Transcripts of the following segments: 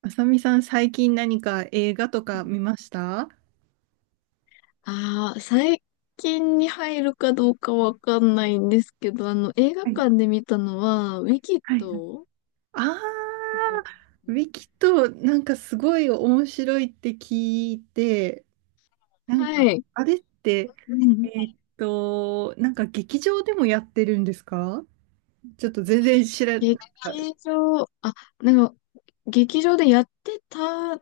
あさみさん、最近何か映画とか見ましたはああ、最近に入るかどうかわかんないんですけど、映画い館で見たのは、ウィキッはいはい。ド、あわかりまー、ウす。ィキとなんかすごい面白いって聞いて、なんはか、い。あれって、うん。なんか劇場でもやってるんですか？ちょっと全然知らない。劇場、劇場でやってた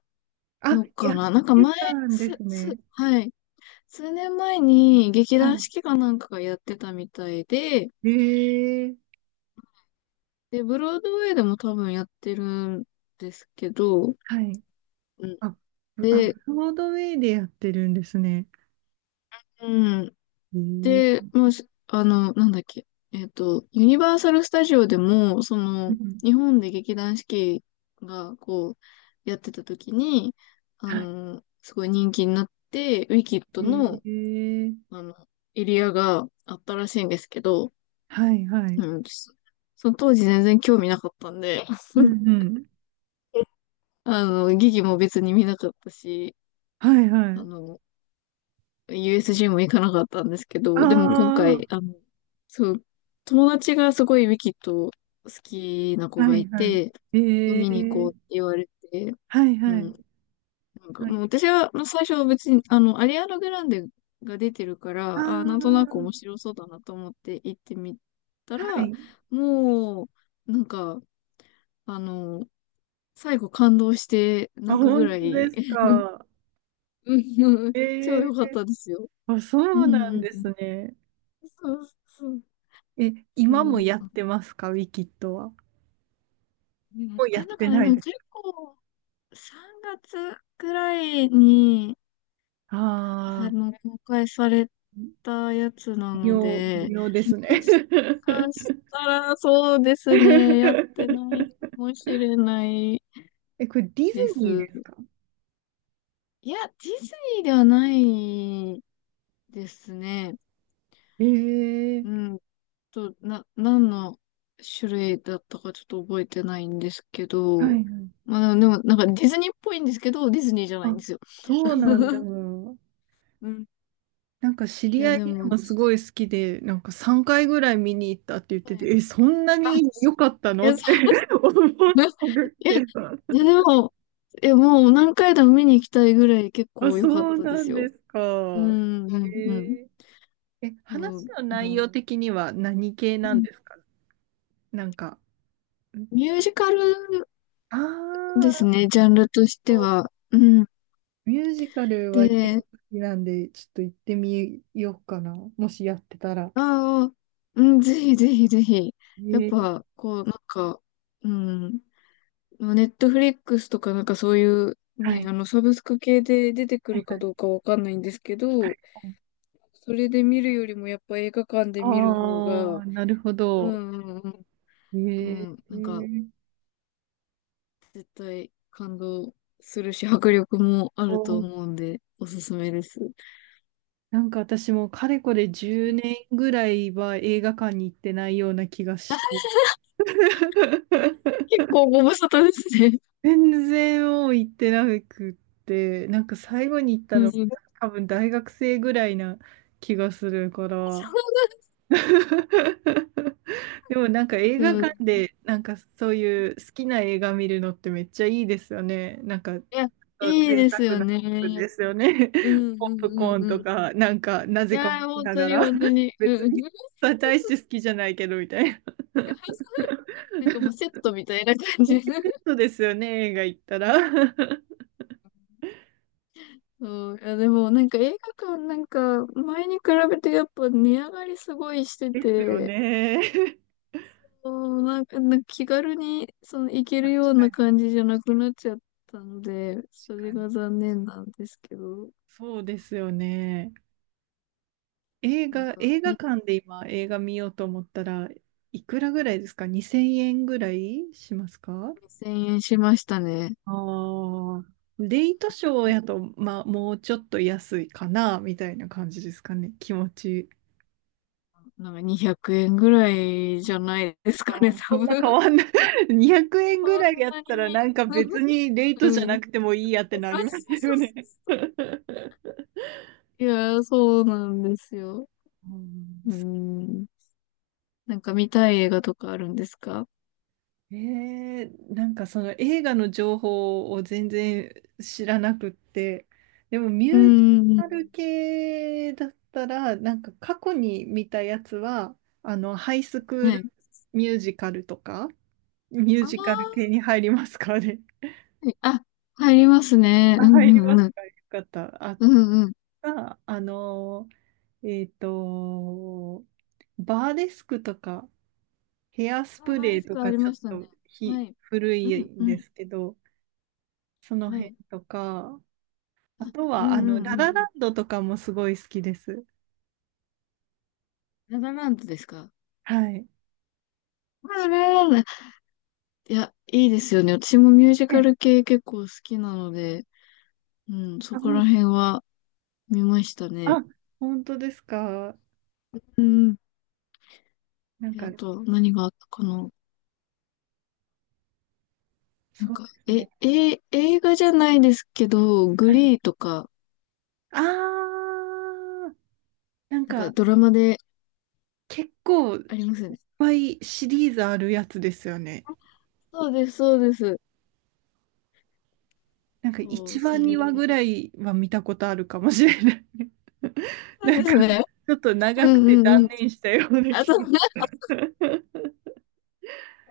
あ、のやかっな。なんかて前、たんですね。はい。数年前に劇は団い。四季かなんかがやってたみたいで、へえ、で、ブロードウェイでも多分やってるんですけど、はい。うん。あ、で、ブロードウェイでやってるんですね。うん。へえ、で、もうしなんだっけ。ユニバーサル・スタジオでも、うん、日本で劇団四季が、やってた時に、はい。すごい人気になって、ウィキッドへの、え、あの、エリアがあったらしいんですけど、はい、はい。うん、その当時全然興味なかったんで、う んうん。劇も別に見なかったし、はいはあい。の、USG も行かなかったんですけあど、でも今あ、回、そう、友達がすごいウィキッド好きな子はがいいはい。て、え見に行こうってえ、言われて、はいうはん、い。なんかはい。もう私はまあ最初は別に、アリアーナ・グランデが出てるかあら、なんとなく面あ、白そうだなと思って行ってみたはら、い。もう、なんか、あの、最後感動してあ、泣くぐ本ら当でい、す か？うん、超ええ、良かったですよ。あ、そうんううんなんうん。ですね。そうそうえ、そ今もう、やってますか、ウィキッドは？やっもうやてっんのてかな、なでいもです。結構、3月くらいに、はあああ、の、公開され微たやつなの妙、微で、妙ですね。もしかし たらそうですね、やってないかもしれないえ、これディズでニーす。ですか？いや、ディズニーではないですね。えうえ、ん、何の種類だったかちょっと覚えてないんですけはいはど、い。まあでも、なんかディズニーっぽいんですけど、ディズニーじゃないあ、んですよ。そうなんだ。うん。なんか知いりや、合でいも、もすごい好きで、なんか3回ぐらい見に行ったって言ってはて、い、え、そんなあ、に良かったいのっや、て そ 思っう、いたんですや、けど。いや でも、いや、もう何回でも見に行きたいぐらい結あ、構良かっそうたでなすんよ。ですうか。ん、うん、うん。えー、え、うん、話のう内ん、容的には何系なんですか？なんか、ミュージカルあですあね、ジャンルとしてー、は。うん。ミュージカルは結構で、好きなんで、ちょっと行ってみようかな。もしやってたら。ああ、うん、ぜひぜひぜひ。えやっー、ぱ、なんか、うん、ネットフリックスとかなんかそういう、はね、い。サブスク系で出てくはいるかはい。どうかわかんないんですけど、それで見るよりもやっぱ映画館で見る方あが、あー、なるほうど。んうんへうえ、ん、うん、なんか絶対感動するし、迫力もあると思うんで、おすすめです。なんか私もかれこれ10年ぐらいは映画館に行ってないような気がして。結構ご無沙汰ですね。全然もう行ってなくって、なんか最後に行ったうんのう多分大学生ぐらいな気がするから。そ でもなんか映画う、館でなんかそういう好きな映画見るのってめっちゃいいですよね。なんかいや、といい贅です沢よな気分ね。ですよね。う んポうップんうコーんンうとん。いか、なんか、なぜか持やー、ち本な当がにら、本当に。う別んうん。に、大して 好きじゃないけど、みたいな。なんかもうセットみたいな感じ。そうですよね、映画行ったら。そう。いや、でもなんか映画館、なんか前に比べてやっぱ値上がりすごいしてですよて、ね。そう、なんか、なんか気軽にその行ける確ようかなに、感じじゃなくなっちゃったので、そ確かれに。が残念なんですけど、そうですよね。なんか映画み館で今、映画見ようと思ったらいくらぐらいですか？ 2000 円ぐらいしますか？2000円しましたね。ああ、レイトシうョーん、やと、まあ、もうちょっと安いかな、みたいな感じですかね、気持ち。なんか200円ぐらいじゃないですかあね、ー、多そん分。な変なんわんなかい。200円ぐそんらいやっなたら、なに。んか別にレイうトじゃん。なくいてもいいやってなりますよね。やー、そうなんですよ。うん、うん。なんか見たい映画とかあるんですか？えー、なんかその映画の情報を全然知らなくって、でもミうュージん。カル系だったら、なんか過去に見たやつは、あの、ハイスクーはい。ルミュージカルとか、ミュージカあル系に入りますかね。あ、入りますね。あ、うん入りまうんすうん。か。よかった。あ、うんうん。あ、ーえっと、バーデスクとか、ヘアスあ、プバレリーフとクあか、りちょまっしたね。とはい。古ういんんうでん。すけど、そのは辺い。とか、あとうんは、あうの、ラんうラん。ランドとかもすごい好きです。ララランドですか？はい。ララランド。いや、いいですよね。私もミュージカえ、ル系結構好きなので、うん、そあ、こら辺は見ましたね。あ、本当ですか？うん、なんか、あと、何があったかな。なんそうでか、すね。映画じゃないですけど、グはい。リーとか、あー、なんなんかか、ドラマで結構、いあっりますよね。ぱいシリーズあるやつですよね。そうです、そうです。なんか、そう、一話、そ2れ。話ぐらいは見たことあるかもしれない。なんなでんか、すね。ちょっと長うくんてうんう断ん。念したようなあ、気そが。う。い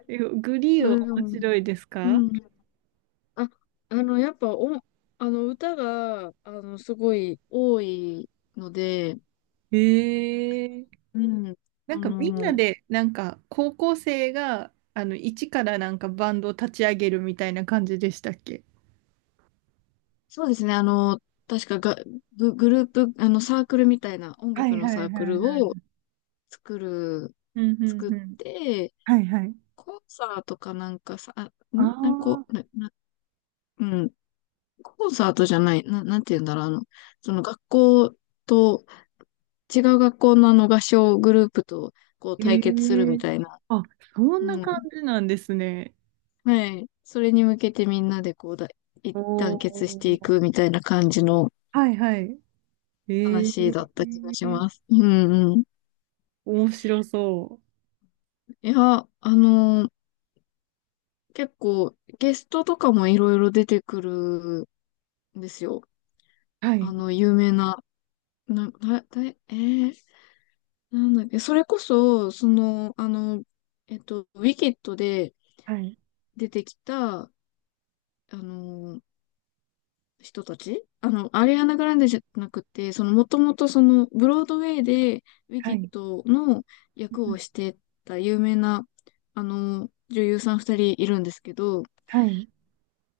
え、グリーや、ンはで面も、白いですうか？ん。あ、やっぱ、歌が、すごい多いので、ええ、うん。なんあかみんなの、で、なんか高校生が、あの、一からなんかバンドを立ち上げるみたいな感じでしたっけ？そうですね。確かが、グループ、サークルみたいな、音は楽いのはいはサいークルはをい。作るうんう作んっうん。て、はいはい。コンサートかなんかさ、あなんかこあ、う、うん、コンサートじゃない、なんて言うんだろう、その学校と、違う学校のあの合唱グループと、こうえ対決するみえ、たいな。あ、そんうなん。感じなんですね。はい。それに向けてみんなでこうだ、一お団結していくみお。たいな感じのはいはい。え話だっえ、た気がします。うんうん。面白そいや、あのー結構ゲストとかもいろいろ出てくるんですよ。う。はい。有名な、な、だ、だ、えー、なんだっけ、それこそ、ウィキッドではい出てきた、の、人たち、アリアナ・グランデじゃなくて、その、もともとその、ブロードウェイでウィはキッい ドの 役をしてた有名な、女優さん二人いるんですけど、はい。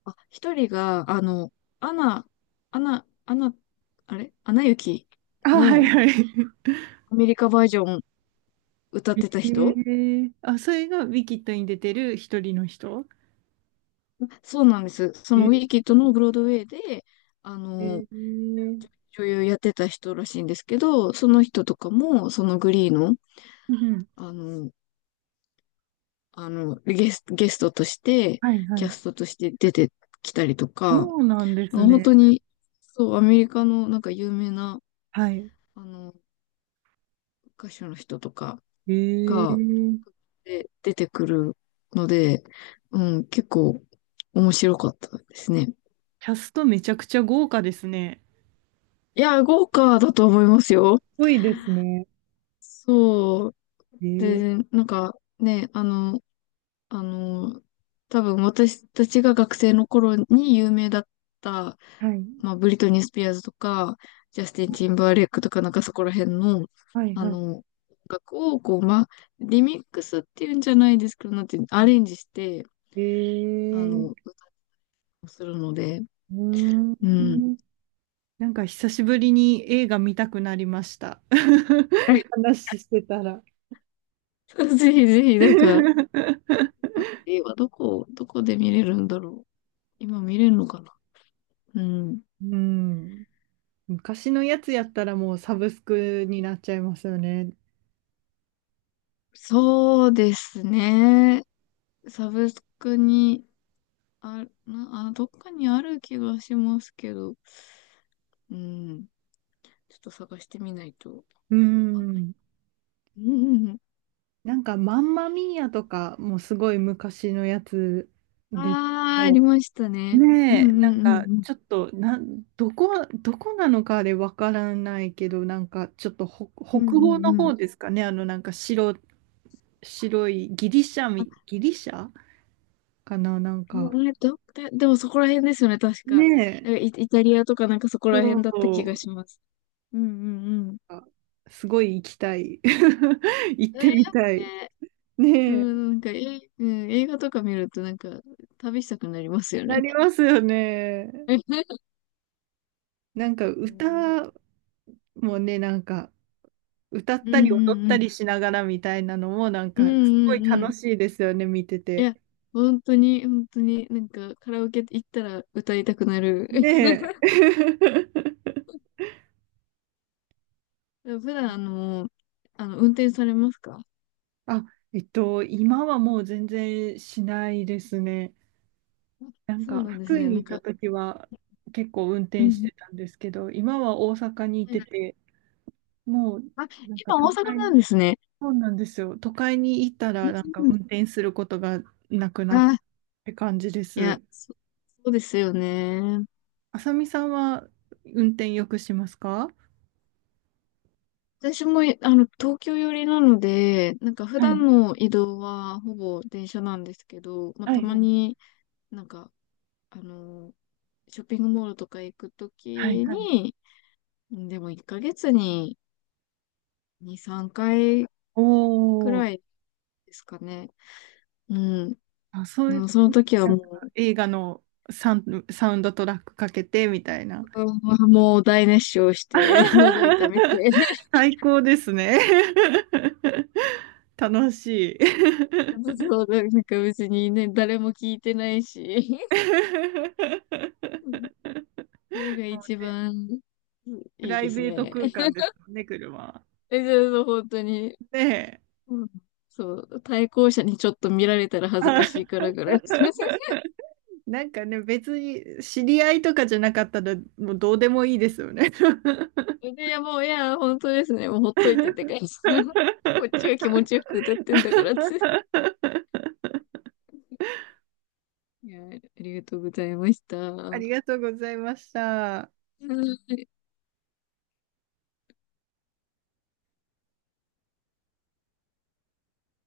あ、一人が、アナ、アナ、あれアナ雪あ、はいのはい。アメリカバージョン歌ってた 人。ええ、あ、それがウィキッドに出てる一人の人？そうなんです。そのウィキッドのブロードウェイで、あえの、え、うん女優やってた人らしいんですけど、その人とかも、そのグリーの、うん。あの、ゲストとして、はいはキャい。ストとして出てきたりとそか、うなんでますあ本ね。当に、そう、アメリカのなんか有名な、はい。あの、歌手の人とかええ、が、キ出てくるので、うん、結構面白かったですね。ャストめちゃくちゃ豪華ですね。いや、豪華だと思いますよ。すごいですね。そう。えで、え、なんかね、あの、多分私たちが学生の頃に有名だった、はい。まあ、ブリトニー・スピアーズとか、ジャスティン・ティンバーレイクとか、なんかそこら辺の、はいはい音楽を、こう、まあ、リミックスっていうんじゃないですけど、なんていうの、はアい。レンジして、ええ、歌をするので、うーうん。ん。なんか久しぶりに映画見たくなりました。話してたら。ぜひぜひ、なんか、映画どこ、どこで見れるんだろう。今見れるのかな。うん。うん。昔のやつやったらもうサブスクになっちゃいますよね。そうですね。サブスクに、あ、どっかにある気がしますけど、うん、ちょっと探してみないとわうかんない。ん。うんうんうん。なんか、マンマミーアとかもすごい昔のやつですけああ、ありど、ましたね。うんねえ、なうんんうんか、うん。ちょっと、な、どこなのかでわからないけど、なんか、ちょっとうん北う欧のんうん。方ですかね、あの、なんか白いあ、ギリシャかな、なんか、えど、だ、でもそこら辺ですよね、確か。ねえ、イタリアとかなんかそこそら辺だった気がう、します。うんうんうん。あ、すごい行きたい。行っえてみたー、い。ね。うねえ、ん、なんか、うん、映画とか見るとなんか、旅したくなりますよなね。りますよね。なんか、うん歌もね、なんか、歌っうたり踊っんうたりんしながらみたいなのもなんうんかすごういんうん。楽しいですよね、見ていて。や、本当に、本当に、なんか、カラオケ行ったら歌いたくなる。ねえ。普段、運転されますか？あ、今はもう全然しないですね。なんそうかなんです福井ね。になんいたか、時は結構運う転しん。てたんですけど、今は大阪にいなんてか、て、もうあ、なんか今都大阪会なんに、ですね。そうなんですよ。都会に行ったうらんなんかうん。運転することがなくなっあ、て感じでいや、す。そ、そうですよね。あさみさんは運転よくしますか？私も、東京寄りなので、なんか普は段い。の移動はほぼ電車なんですけど、まあ、はたいまはいになんか、あの、ショッピングモールとか行くとはいきはい。に、でも1ヶ月に2、3回くおー。らいですかね。うん。あ、そうでいうもそ時のに時はなんもかう、映画のサウンドトラックかけてみたいな。うん、もう大熱唱して、喉痛めて。最高ですね。楽しい。そう、なんか別にね、誰も聞いてないし。それが一 番プいいラでイすベートね。空間 ですもんね、車は。え、じゃあ、本当に、ねうん、そう、対向車にちょっと見られたらえ。恥ずかしいからぐらい。なんかね、別に知り合いとかじゃなかったら、もうどうでもいいですよね。いや、もう、いや、本当ですね。もうほっといてって感じ。こっちは気持ちよ く歌ってんだからって。いや、ありがとうございました。あうりがとうございました。ん